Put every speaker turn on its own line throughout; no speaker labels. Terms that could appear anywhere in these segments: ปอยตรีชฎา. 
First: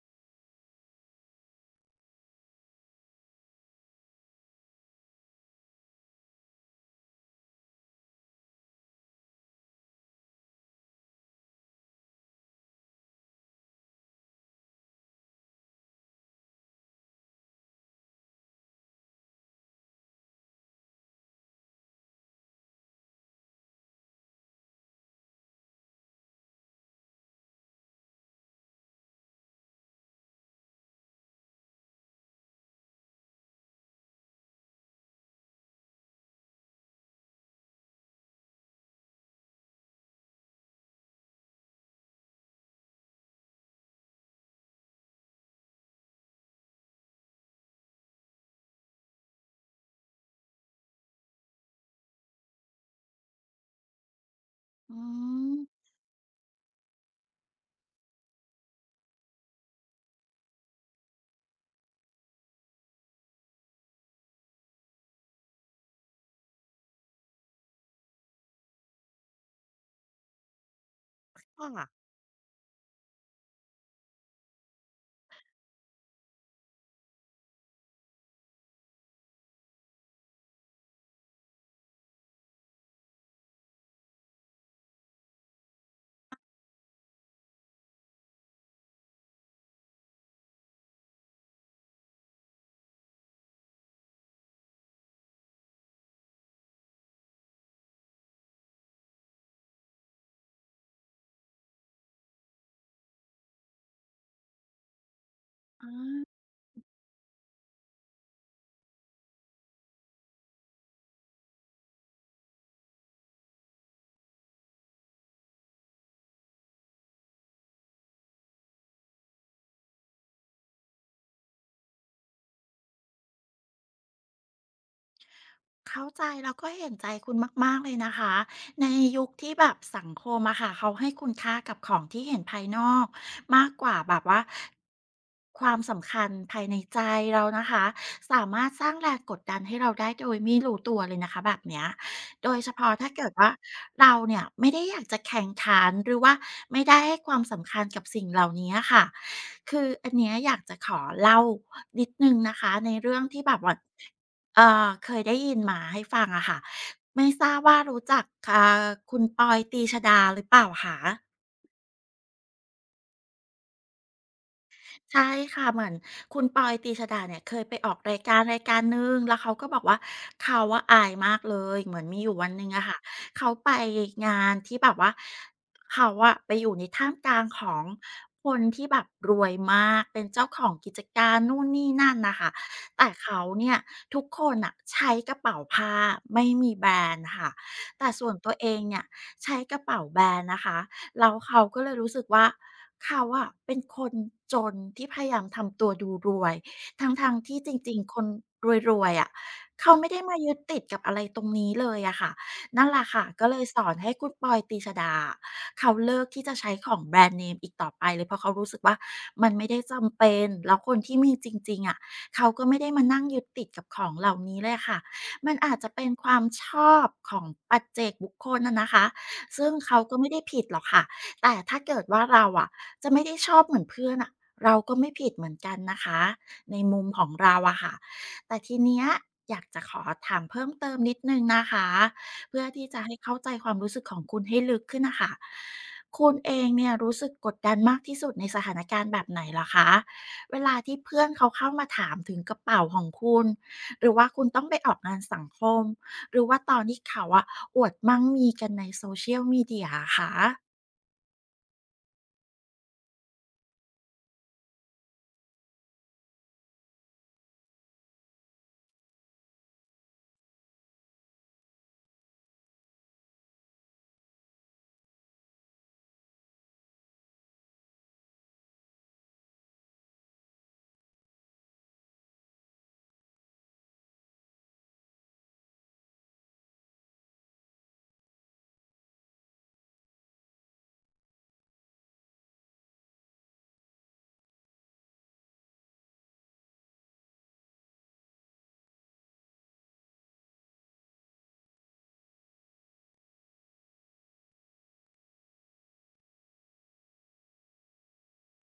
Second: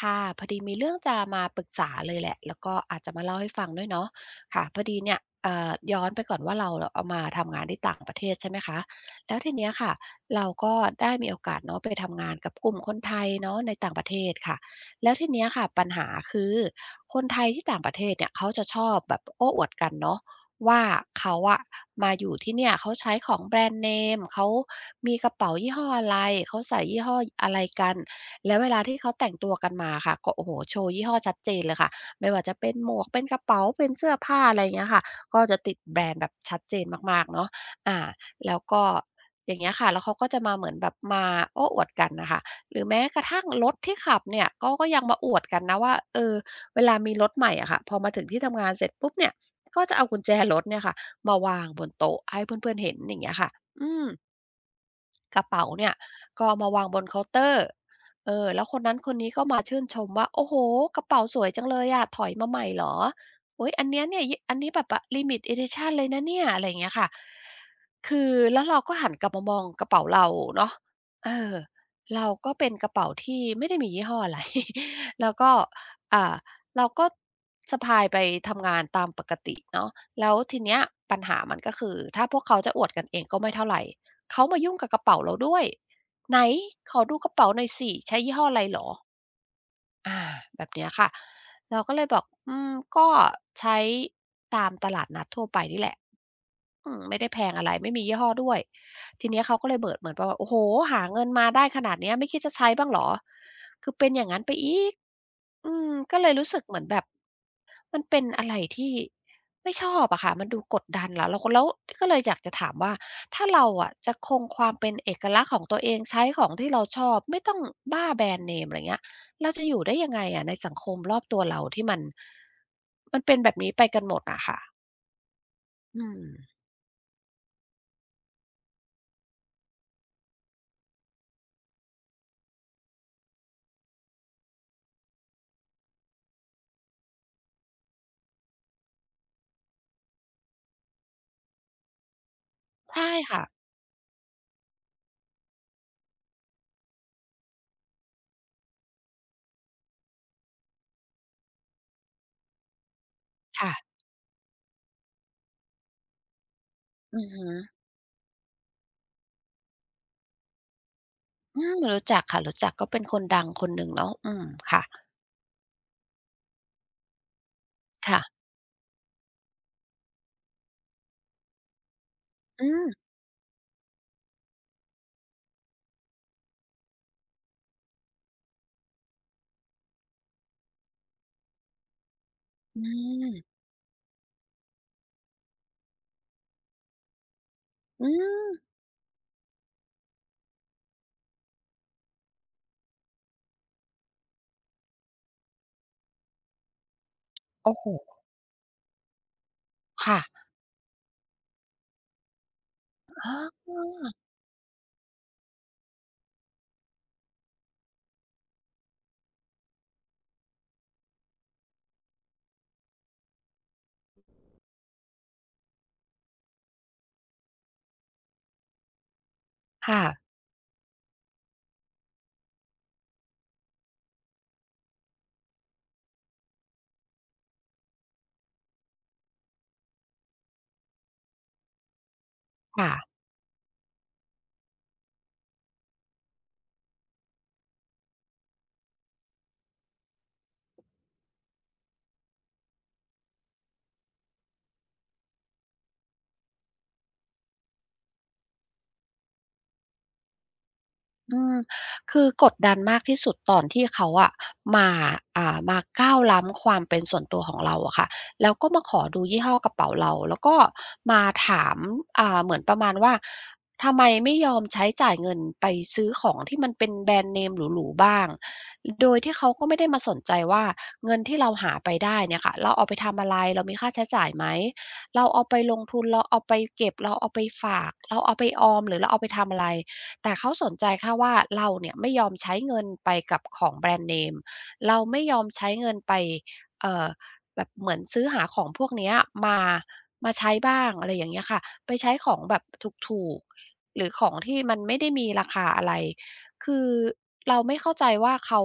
ค่ะพอดีมีเรื่องจะมาปรึกษาเลยแหละแล้วก็อาจจะมาเล่าให้ฟังด้วยเนาะค่ะพอดีเนี่ยย้อนไปก่อนว่าเราเอามาทำงานที่ต่างประเทศใช่ไหมคะแล้วทีเนี้ยค่ะเราก็ได้มีโอกาสเนาะไปทำงานกับกลุ่มคนไทยเนาะในต่างประเทศค่ะแล้วทีเนี้ยค่ะปัญหาคือคนไทยที่ต่างประเทศเนี่ยเขาจะชอบแบบโอ้อวดกันเนาะว่าเขาอะมาอยู่ที่เนี่ยเขาใช้ของแบรนด์เนมเขามีกระเป๋ายี่ห้ออะไรเขาใส่ยี่ห้ออะไรกัน แล้วเวลาที่เขาแต่งตัวกันมาค่ะก็โอ้โหโชว์ยี่ห้อชัดเจนเลยค่ะไม่ว่าจะเป็นหมวกเป็นกระเป๋าเป็นเสื้อผ้าอะไรอย่างเงี้ยค่ะก็จะติดแบรนด์แบบชัดเจนมากๆเนาะอ่าแล้วก็อย่างเงี้ยค่ะแล้วเขาก็จะมาเหมือนแบบมาโอ้อวดกันน่ะค่ะหรือแม้กระทั่งรถที่ขับเนี่ยก็ยังมาอวดกันนะว่าเออเวลามีรถใหม่อะค่ะพอมาถึงที่ทำงานเสร็จปุ๊บเนี่ยก็จะเอากุญแจรถเนี่ยค่ะมาวางบนโต๊ะให้เพื่อนๆเห็นอย่างเงี้ยค่ะอืม
อื
กระเป๋า
ม
เนี่ยก็เอามาวางบนเคาน์เตอร์เออแล้วคนนั้นคนนี้ก็มาชื่นชมว่า โอ้โฮกระเป๋าสวยจังเลยอะถอยมาใหม่เหรออุ๊ยอันเนี้ยเนี่ยยอันนี้แบบอะ Limited Edition เลยนะเนี่ยอะไรอย่างเงี้ยค่ะคือแล้วเราก็หันกลับมามองกระเป๋าเราเนาะเออ
ค่ะ
เราก็เป็นกระเป๋าที่ไม่ได้มียี่ห้ออะไร แล้วก็อ่าเราก็สะพายไปทำงานตามปกติเนาะแล้วทีเนี้ยปัญหามันก็คือถ้าพวกเขาจะอวดกันเองก็ไม่เท่าไร เขามายุ่งกับกระเป๋าเราด้วยไหนขอดูกระเป๋าหน่อยสิใช้ยี่ห้ออะไรเหรอ อาแบบเนี้ยค่ะเราก็เลยบอกอืมก็ใช้ตามตลาดนัดทั่วไปนี่แหละอืมไม่ได้แพงอะไรไม่มียี่ห้อด้วยทีเนี้ยเขาก็เลยเบิดเหมือนประมาณโอ้โฮหาเงินมาได้ขนาดเนี้ยไม่คิดจะใช้บ้างเหรอคือเป็นอย่างงั้นไปอีกอืม
อา
ก็เลยรู้สึกเหมือนแบบมันเป็นอะไรที่ไม่ชอบอะค่ะมันดูกดดันแล้วก็เลยอยากจะถามว่าถ้าเราอะจะคงความเป็นเอกลักษณ์ของตัวเองใช้ของที่เราชอบไม่ต้องบ้าแบรนด์เนมอะไรเงี้ย เราจะอยู่ได้ยังไงอะในสังคมรอบตัวเราที่มันเป็นแบบนี้ไปกันหมดอะค่ะอื
เข้าใจแล้ว
ม
ก็เห็นใจคุณมากๆเลยนะคะในยุคที่แบบสังคมอะค่ะเขาให้คุณค่ากับของที่เห็นภายนอกมากกว่าแบบว่าความสำคัญภายในใจเรานะคะสามารถสร้างแรงกดดันให้เราได้โดยไม่รู้ตัวเลยนะคะแบบเนี้ยโดยเฉพาะ
ใช่
ถ้าเกิด
ค่ะ
ว่าเราเนี่ยไม่ได้อยากจะแข่งขันหรือว่าไม่ได้ให้ความสำคัญกับสิ่งเหล่านี้อะค่ะคืออันเนี้ยอยากจะขอเล่านิดหนึ่งนะคะในเรื่องที่แบบว่า
ค่ะ
เคยได้ยินมาให้ฟังอะค่ะ
อื
ไม่
อ
ท
ฮึ
ราบว่ารู้จักอ่าคุณปอยตรีชฎาหรือเปล่าคะ
อืมรู้จักค่ะรู้จักก็เป็นคนดังคนหนึ่งเนาะอืมค่ะ
ใช่ค่ะเหมือนคุณปอยตรีชฎาเนี่ยเคยไปออกรายกา
ค่ะ
รรายการหนึ่งแล้วเขาก็บอกว่าเขาว่าอายมากเลยเหมือนมีอยู่วันห
อื
นึ่งอะค่ะ
ม
เขาไปงานที่แบบว่าเขาอะไปอยู่ในท่ามกลางของคนที่แบบรวยมากเป็นเจ้าของกิจการนู่นนี่นั่นนะคะ
อื
แต่เขา
ม
เนี่ยทุกคนอะใช้กระเป๋าผ้าไม่มีแบรนด์ค่ะ
อื
แต่ส่วน
ม
ตัวเองเนี่ยใช้กระเป๋าแบรนด์นะคะ แล้วเขาก็เลยรู้สึกว่าเขาอะเป็นคนจนที่พยายามทำตัวดูรวยทั้งๆที่จ
โอ้โฮ
ริงๆคนรวยๆอะเขาไม่
ค่ะ
ได้มายึดติดกับอะไรตรงนี้เลยอะค่ะนั่นแหละค่ะ
อ๋
ก็เลย
อ
สอนให้คุณปอยตรีชฎาอะเขาเลิกที่จะใช้ของแบรนด์เนมอีกต่อไปเลยเพราะเขารู้สึกว่ามันไม่ได้จำเป็นแล้วคนที่มีจริงๆอะเขาก็ไม่ได้มานั่งยึดติดกับของเหล่านี้เลยอะค่ะมันอาจจะเป็นความชอบของปัจเจกบุคคลอะนะคะ ซึ่งเขา
ค่ะ
ก็ไม่ได้ผิดหรอกค่ะ แต่ถ้าเกิดว่าเราอะจะไม่ได้ชอบเหมือนเพื่อนอะเราก็ไม่ผิดเหมือนกันนะคะในมุมของเราอะค่ะ แต่ทีเนี้ยอยากจะขอถามเพิ่มเติมนิดนึงนะคะเพื่อที่
ค่ะ
จะให้เข้าใจความรู้สึกของคุณให้ลึกขึ้นนะคะคุณเองเนี่ยรู้สึกกดดันมากที่สุดในสถานการณ์แบบไหนเหรอคะเวลาที่เพื่อนเขาเข้ามาถามถึงกระเป๋าของคุณหรือว่าคุณต้องไปออกงานสังคมหรือว่าตอนที่เขาอะ อวดมั่งมีกันใน Social m มี i a อะค่ะ
อืมคือกดดันมากที่สุดตอนที่เขาอะมามาก้าวล้ำความเป็นส่วนตัวของเราอะค่ะแล้วก็มาขอดูยี่ห้อกระเป๋าเราแล้วก็มาถามเหมือนประมาณว่าทำไมไม่ยอมใช้จ่ายเงินไปซื้อของที่มันเป็นแบรนด์เนมหรูๆบ้างโดยที่เขาก็ไม่ได้มาสนใจว่าเงินที่เราหาไปได้เนี่ยค่ะเราเอาไปทำอะไรเรามีค่าใช้จ่ายไหมเราเอาไปลงทุนเราเอาไปเก็บเราเอาไปฝากเราเอาไปออมหรือเราเอาไปทำอะไร แต่เขาสนใจแค่ว่าเราเนี่ยไม่ยอมใช้เงินไปกับของแบรนด์เนมเราไม่ยอมใช้เงินไปเอ่อแบบเหมือนซื้อหาของพวกเนี้ยมามาใช้บ้างอะไรอย่างเงี้ยค่ะไปใช้ของแบบถูกๆหรือของที่มันไม่ได้มีราคาอะไรคือเราไม่เข้าใจว่าเขา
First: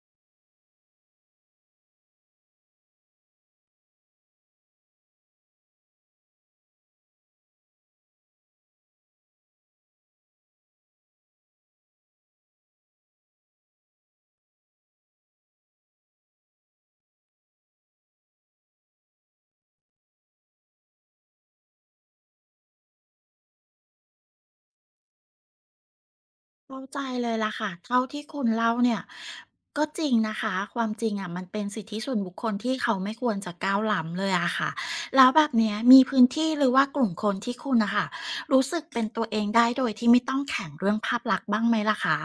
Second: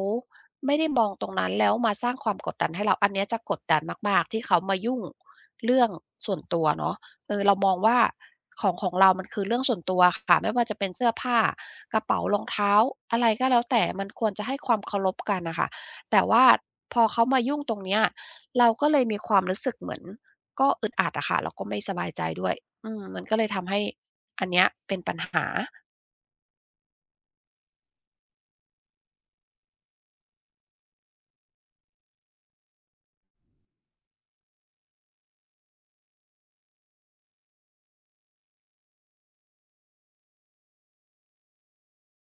ไม่ได้มองตรงนั้นแล้วมาสร้างความกดดันให้เราอันเนี้ยจะกดดันมากๆที่เขามายุ่งเรื่องส่วนตัวเนาะ เออเรามองว่าของของเรามันคือเรื่องส่วนตัวค่ะไม่ว่าจะเป็นเสื้อผ้ากระเป๋ารองเท้าอะไรก็แล้วแต่มันควรจะให้ความเคารพกันน่ะค่ะแต่ว่าพอเขามายุ่งตรงเนี้ยเราก็เลยมีความรู้สึกเหมือนก็อึดอัดอะค่ะแล้วก็ไม่สบายใจด้วยอืมมันก็เลยทำให้อันเนี้ยเป็นปัญหา
เข้าใจเลยล่ะค่ะเท่าที่คุณเล่าเนี่ยก็จริงนะคะ ความจริงอะมันเป็นสิทธิส่วนบุคคลที่เขาไม่ควรจะก้าวล้ำเลยอะค่ะแล้วแบบเนี้ยมีพื้นที่หรือว่ากลุ่มคนที่คุณนะคะรู้สึกเป็นตัวเองได้โดยที่ไม่ต้องแข่งเรื่องภาพลักษณ์บ้างไหมล่ะคะ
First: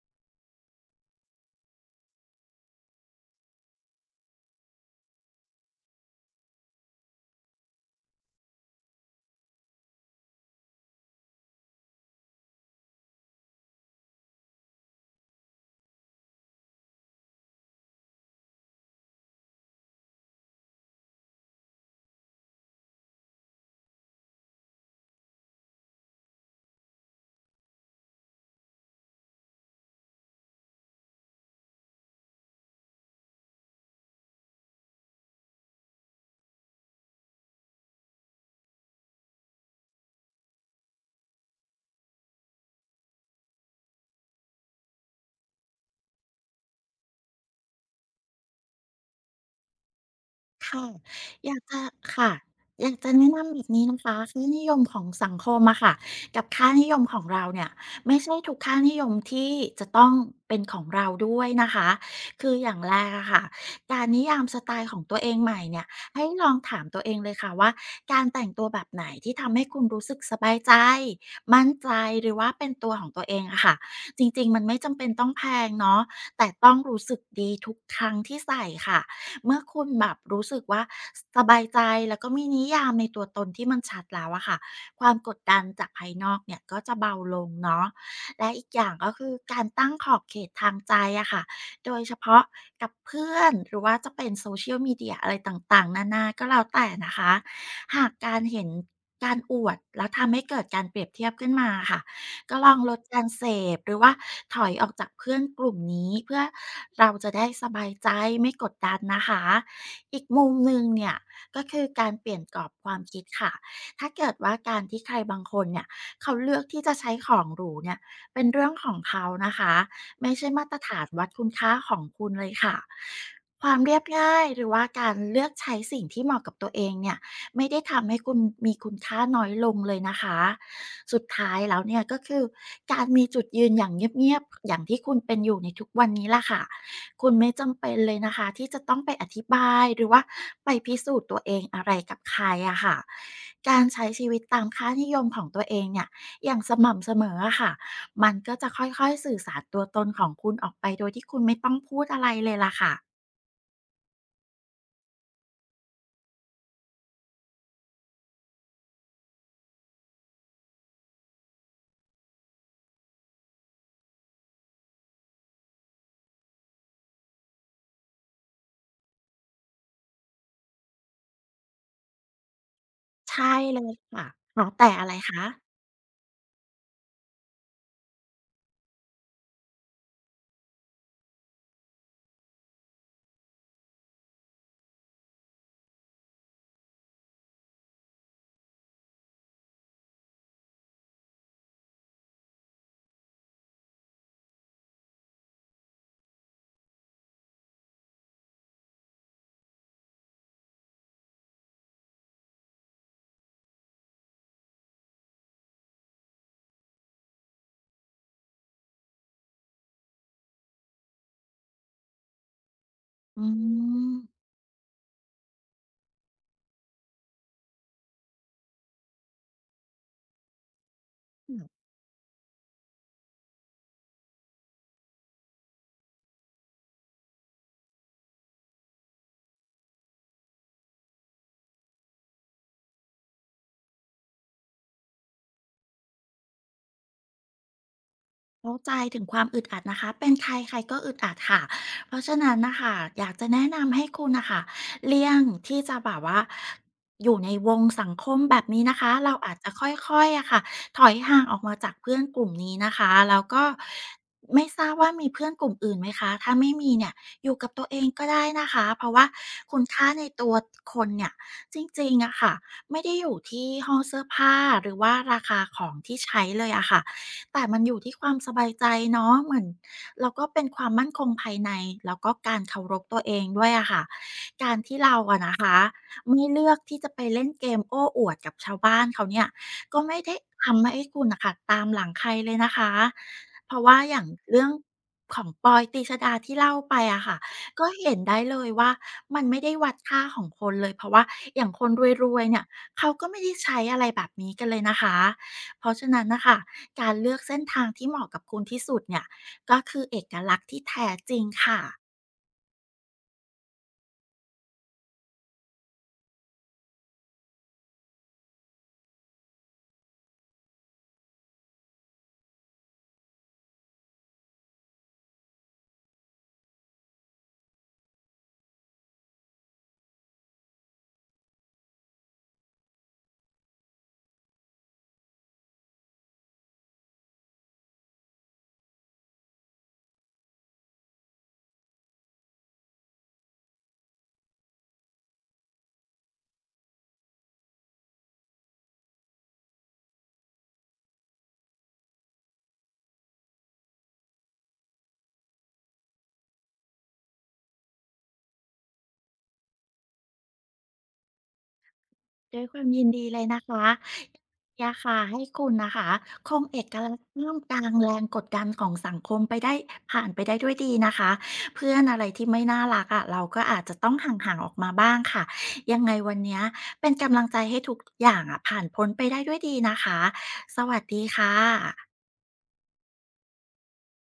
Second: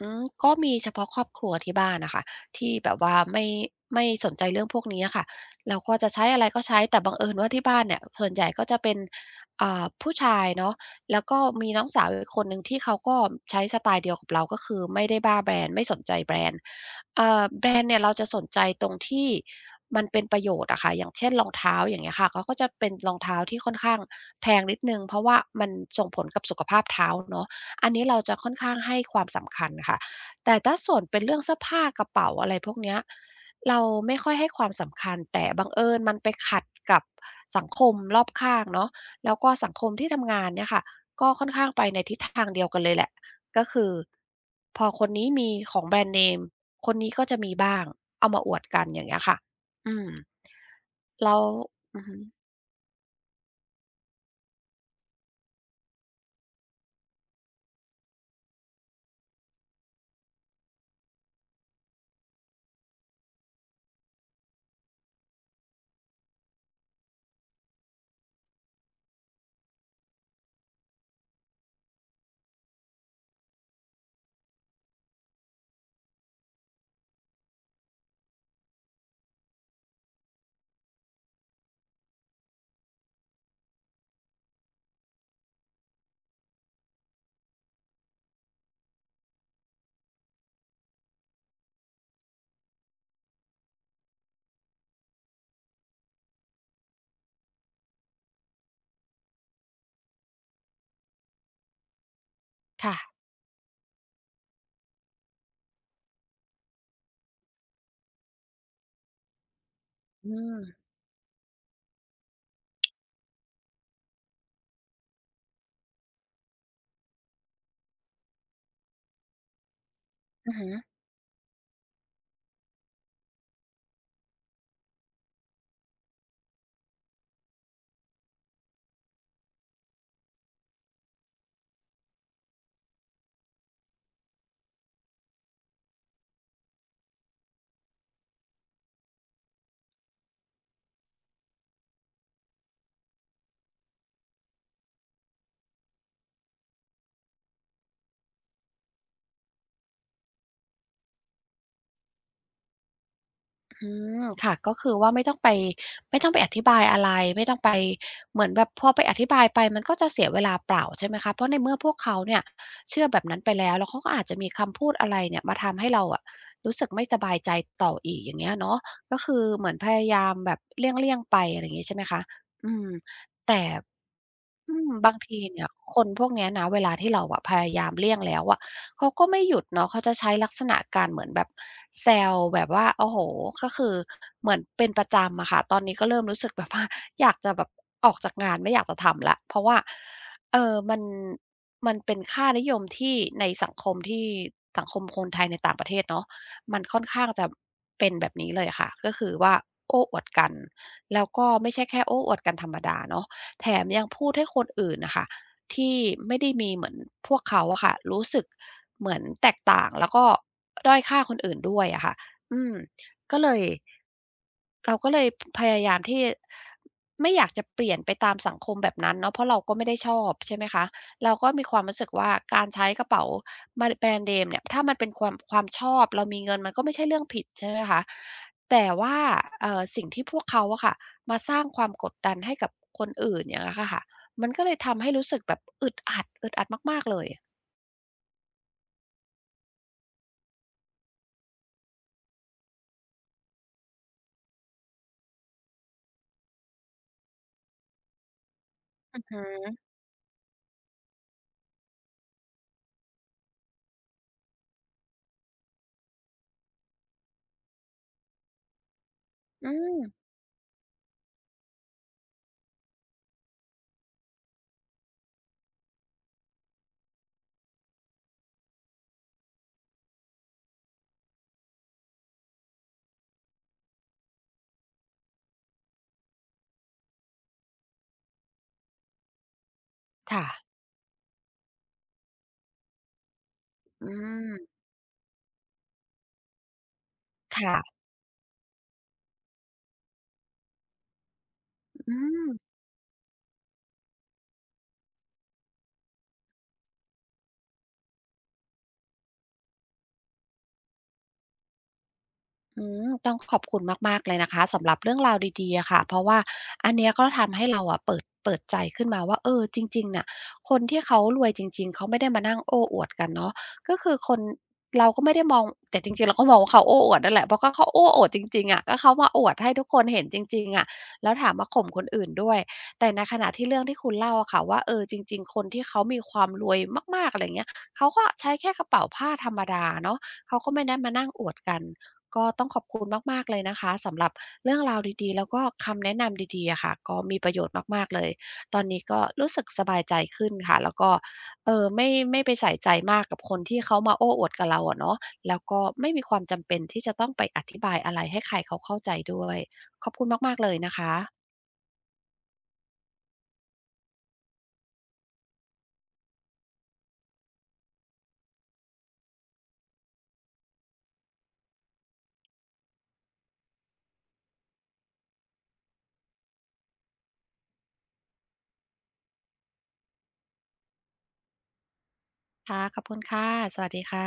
ก็มีเฉพาะครอบครัวที่บ้านน่ะค่ะที่แบบว่าไม่สนใจเรื่องพวกนี้อะค่ะเราก็จะใช้อะไรก็ใช้แต่บังเอิญว่าที่บ้านเนี่ยส่วนใหญ่ก็จะเป็นผู้ชายเนาะแล้วก็มีน้องสาวอีกคนหนึ่งที่เขาก็ใช้สไตล์เดียวกับเราก็คือไม่ได้บ้าแบรนด์ไม่สนใจแบรนด์แบรนด์เนี่ยเราจะสนใจตรงที่มันเป็นประโยชน์อะค่ะอย่างเช่นรองเท้าอย่างเงี้ยค่ะเขาก็จะเป็นรองเท้าที่ค่อนข้างแพงนิดหนึ่งเพราะว่ามันส่งผลกับสุขภาพเท้าเนาะ อันนี้เราจะค่อนข้างให้ความสำคัญค่ะ แต่ถ้าส่วนเป็นเรื่องเสื้อผ้ากระเป๋าอะไรพวกเนี้ยเราไม่ค่อยให้ความสำคัญ แต่บังเอิญมันไปขัดกับสังคมรอบข้างเนาะแล้วก็สังคมที่ทำงานเนี่ยค่ะก็ค่อนข้างไปในทิศทางเดียวกันเลยแหละ ก็คือพอคนนี้มีของแบรนด์เนมคนนี้ก็จะมีบ้างเอามาอวดกันอย่างเงี้ยค่ะอืม
ค่ะ
แล้ว
อยากจะ
อือฮึ
ค่ะอยากจะแนะนำแบบนี้นะคะค่านิยมของสังคมอะค่ะกับค่านิยมของเราเนี่ยไม่ใช่ทุกค่านิยมที่จะต้องเป็นของเราด้วยนะคะคืออย่างแรกอะค่ะการนิยามสไตล์ของตัวเองใหม่เนี่ยให้ลองถามตัวเองเลยค่ะว่าการแต่งตัวแบบไหนที่ทำให้คุณรู้สึกสบายใจมั่นใจหรือว่าเป็นตัวของตัวเองอะค่ะจริงๆมันไม่จำเป็นต้องแพงเนาะแต่ต้องรู้สึกดีทุกครั้งที่ใส่ค่ะ เมื่อคุณแบบรู้สึกว่าสบายใจแล้วก็มีนิยามในตัวตนที่มันชัดแล้วอะค่ะความกดดันจากภายนอกเนี่ยก็จะเบาลงเนาะและอีกอย่างก็คือการตั้งขอบเขตทางใจอะค่ะโดยเฉพาะกับเพื่อนหรือว่าจะเป็นโซเชียลมีเดียอะไรต่างๆนานาก็แล้วแต่นะคะหากการเห็นการอวดแล้วทำให้เกิดการเปรียบเทียบขึ้นมาค่ะ ก็ลองลดกา
ค่ะ
รเสพหรือว่าถอยออกจากเพื่อนกลุ่มนี้เพื่อเราจะได้สบายใจไม่กดดันนะคะอีก
อื
มุม
ม
หนึ่งเนี่ยก็คือการเปลี่ยนกรอบความคิดค่ะถ้าเกิดว่าการที่ใครบางคนเนี่ยเขาเลือกที่จะใช้ของหรูเนี่ยเป็นเรื่องของเขานะคะไม่ใช่
อือ
มา
ฮึ
ตรฐานวัดคุณค่าของคุณเลยค่ะความเรียบง่ายหรือว่าการเลือกใช้สิ่งที่เหมาะกับตัวเองเนี่ยไม่ได้ทำให้คุณมีคุณค่าน้อยลงเลยนะคะ สุดท้ายแล้วเนี่ยก็คือการมีจุดยืนอย่างเงียบๆอย่างที่คุณเป็นอยู่ในทุกวันนี้ล่ะค่ะคุณไม่จำเป็นเลยนะคะที่จะต้องไปอธิบายหรือว่าไปพิสูจน์ตัวเองอะไรกับใครอะค่ะการใช้ชีวิตตามค่านิยมของตัวเองเนี่ยอย่างสม่ำเสมออะค่ะมันก็จะค่อยๆสื่อสารตัวตนของคุณออกไปโดยที่คุณไม่ต้องพูดอะไรเลยล่ะค่ะ
อืมค่ะก็คือว่าไม่ต้องไปอธิบายอะไรไม่ต้องไปเหมือนแบบพอไปอธิบายไปมันก็จะเสียเวลาเปล่าใช่ไหมคะเพราะในเมื่อพวกเขาเนี่ยเชื่อแบบนั้นไปแล้วแล้วเขาก็อาจจะมีคำพูดอะไรเนี่ยมาทำให้เราอะรู้สึกไม่สบายใจต่ออีกอย่างเงี้ยเนาะก็คือเหมือนพยายามแบบเลี่ยงๆไปอะไรอย่างงี้ใช่ไหมคะอืม
ใช่
แต่
เลยค่ะค่ะแต่อะไร
บางทีเนี่ย
คะ
คนพวกเนี้ยนะเวลาที่เราอะพยายามเลี่ยงแล้วอะเขาก็ไม่หยุดเนาะเขาจะใช้ลักษณะการเหมือนแบบแซวแบบว่าโอ้โฮก็คือเหมือนเป็นประจำอะค่ะตอนนี้ก็เริ่มรู้สึกแบบว่า อยากจะแบบออกจากงานไม่อยากจะทำแล้วเพราะว่าเอ่อมันมันเป็นค่านิยมที่ในสังคมที่สังคมคนไทยในต่างประเทศเนาะมันค่อนข้างจะเป็นแบบนี้เลยค่ะก็คือว่าโอ้อวดกันแล้วก็ไม่ใช่แค่โอ้อวดกันธรรมดาเนาะ แถมยังพูดให้คนอื่นนะคะที่ไม่ได้มีเหมือนพวกเขาอะค่ะรู้สึกเหมือนแตกต่างแล้วก็ด้อยค่าคนอื่นด้วยอะค่ะอืมก็
อื
เลย
ม
เราก็เลยพยายามที่ไม่อยากจะเปลี่ยนไปตามสังคมแบบนั้นเนาะเพราะเราก็ไม่ได้ชอบใช่ไหมคะเราก็มีความรู้สึกว่าการใช้กระเป๋ามาแบรนด์เนมเนี่ยถ้ามันเป็นความชอบเรามีเงินมันก็ไม่ใช่เรื่องผิดใช่ไหมคะแต่ว่าสิ่งที่พวกเขาอะค่ะมาสร้างความกดดันให้กับคนอื่นอย่างเงี้ยอะค่ะมันก็เลยทำให้รู้สึกแบบอึดอัดอึดอัดมากๆเลย
เข้าใจถึงความอึดอัดนะคะ เป็นใครใครก็อึดอัดค่ะเพราะฉะนั้นนะคะ อยากจะแนะนำให้คุณนะคะ เลี่ยงที่จะแบบว่าอยู่ในวงสังคมแบบนี้นะคะ
อือ
เราอาจจะ
ฮึ
ค่อยๆอะค่ะถอยห่างออกมาจากเพื่อนกลุ่มนี้นะคะแล้วก็ไม่ทราบว่ามีเพื่อนกลุ่มอื่นไหมคะ ถ้าไม่มีเนี่ย อยู่กับตัวเองก็ได้นะคะ เพราะว่า
อื
คุณค่า
ม
ในตัวคนเนี่ยจริงๆอะค่ะไม่ได้อยู่ที่ห้องเสื้อผ้าหรือว่าราคาของที่ใช้เลยอะค่ะ แต่มันอยู่ที่ความสบายใจเนาะเหมือนแล้วก็เป็นความมั่นคงภายในแล้วก็การเคารพตัวเองด้วยอะค่ะการที่เราอะนะคะไม่เลือกที่จะไปเล่นเกมโอ้อวดกับชาวบ้านเขาเนี่ยก็ไม่ได้
ค่ะ
ทำให้คุณน่ะค่ะตามหลังใครเลยนะคะเพราะว่า
อื
อย่าง
ม
เรื่องของปอยตรีชฎาที่เล่าไปอะค่ะ
ค่ะ
ก็เห็นได้เลยว่ามันไม่ได้วัดค่าของคนเลยเพราะว่าอย่างคน
อื
รวย
ม
ๆเนี่ยเขาก็ไม่ได้ใช้อะไรแบบนี้กันเลยนะคะเพราะฉะนั้นน่ะค่ะ การเลือกเส้นทางที่เหมาะกับคุณที่สุดเนี่ยก็คือเอกลักษณ์ที่แท้จริงค่ะ
ต้องขอบคุณมากๆเลยนะคะสำหรับเรื่องราวดีๆอะค่ะเพราะว่าอันเนี้ยก็ทำให้เราอะเปิดใจขึ้นมาว่าเออจริงๆน่ะคนที่เขารวยจริงๆเขาไม่ได้มานั่งโอ้อวดกันเนาะก็คือคนเราก็ไม่ได้มองแต่จริงๆเราก็มองว่าเขาโอ้อวดนั่นแหละเพราะก็เขาโอ้อวดจริงๆอะก็เขามาอวดให้ทุกคนเห็นจริงๆอะแล้วถามมาข่มคนอื่นด้วยแต่ในขณะที่เรื่องที่คุณเล่าอะค่ะว่าเออจริงๆคนที่เขามีความรวยมากๆอะไรอย่างเงี้ยเขาก็ใช้แค่กระเป๋าผ้าธรรมดาเนาะเขาก็ไม่ได้มานั่งอวดกัน ก็ต้องขอบคุณมากๆเลยนะคะสำหรับเรื่องราวดีๆแล้วก็คำแนะนำดีๆอะค่ะก็มีประโยชน์มากๆเลยตอนนี้ก็รู้สึกสบายใจขึ้นค่ะแล้วก็ไม่ไปใส่ใจมากกับคนที่เขามาโอ้อวดกับเราอะเนาะแล้วก็ไม่มีความจำเป็นที่จะต้องไปอธิบายอะไรให้ใครเขาเข้าใจด้วยขอบคุณมากๆเลยนะคะ
ด้วยความยินดีเลยนะคะอยากค่ะให้คุณนะคะคงเอกลักษณ์ท่ามกลางแรงกดดันของสังคมไปได้ผ่านไปได้ด้วยดีนะคะเพื่อนอะไรที่ไม่น่ารักอะ่ะเราก็อาจจะต้องห่างๆออกมาบ้างค่ะยังไงวันเนี้ยเป็นกำลังใจให้ทุกอย่างอ่ะผ่านพ้นไปได้ด้วยดีนะคะสวัสดีค่ะ
ค่ะขอบคุณค่ะสวัสดีค่ะ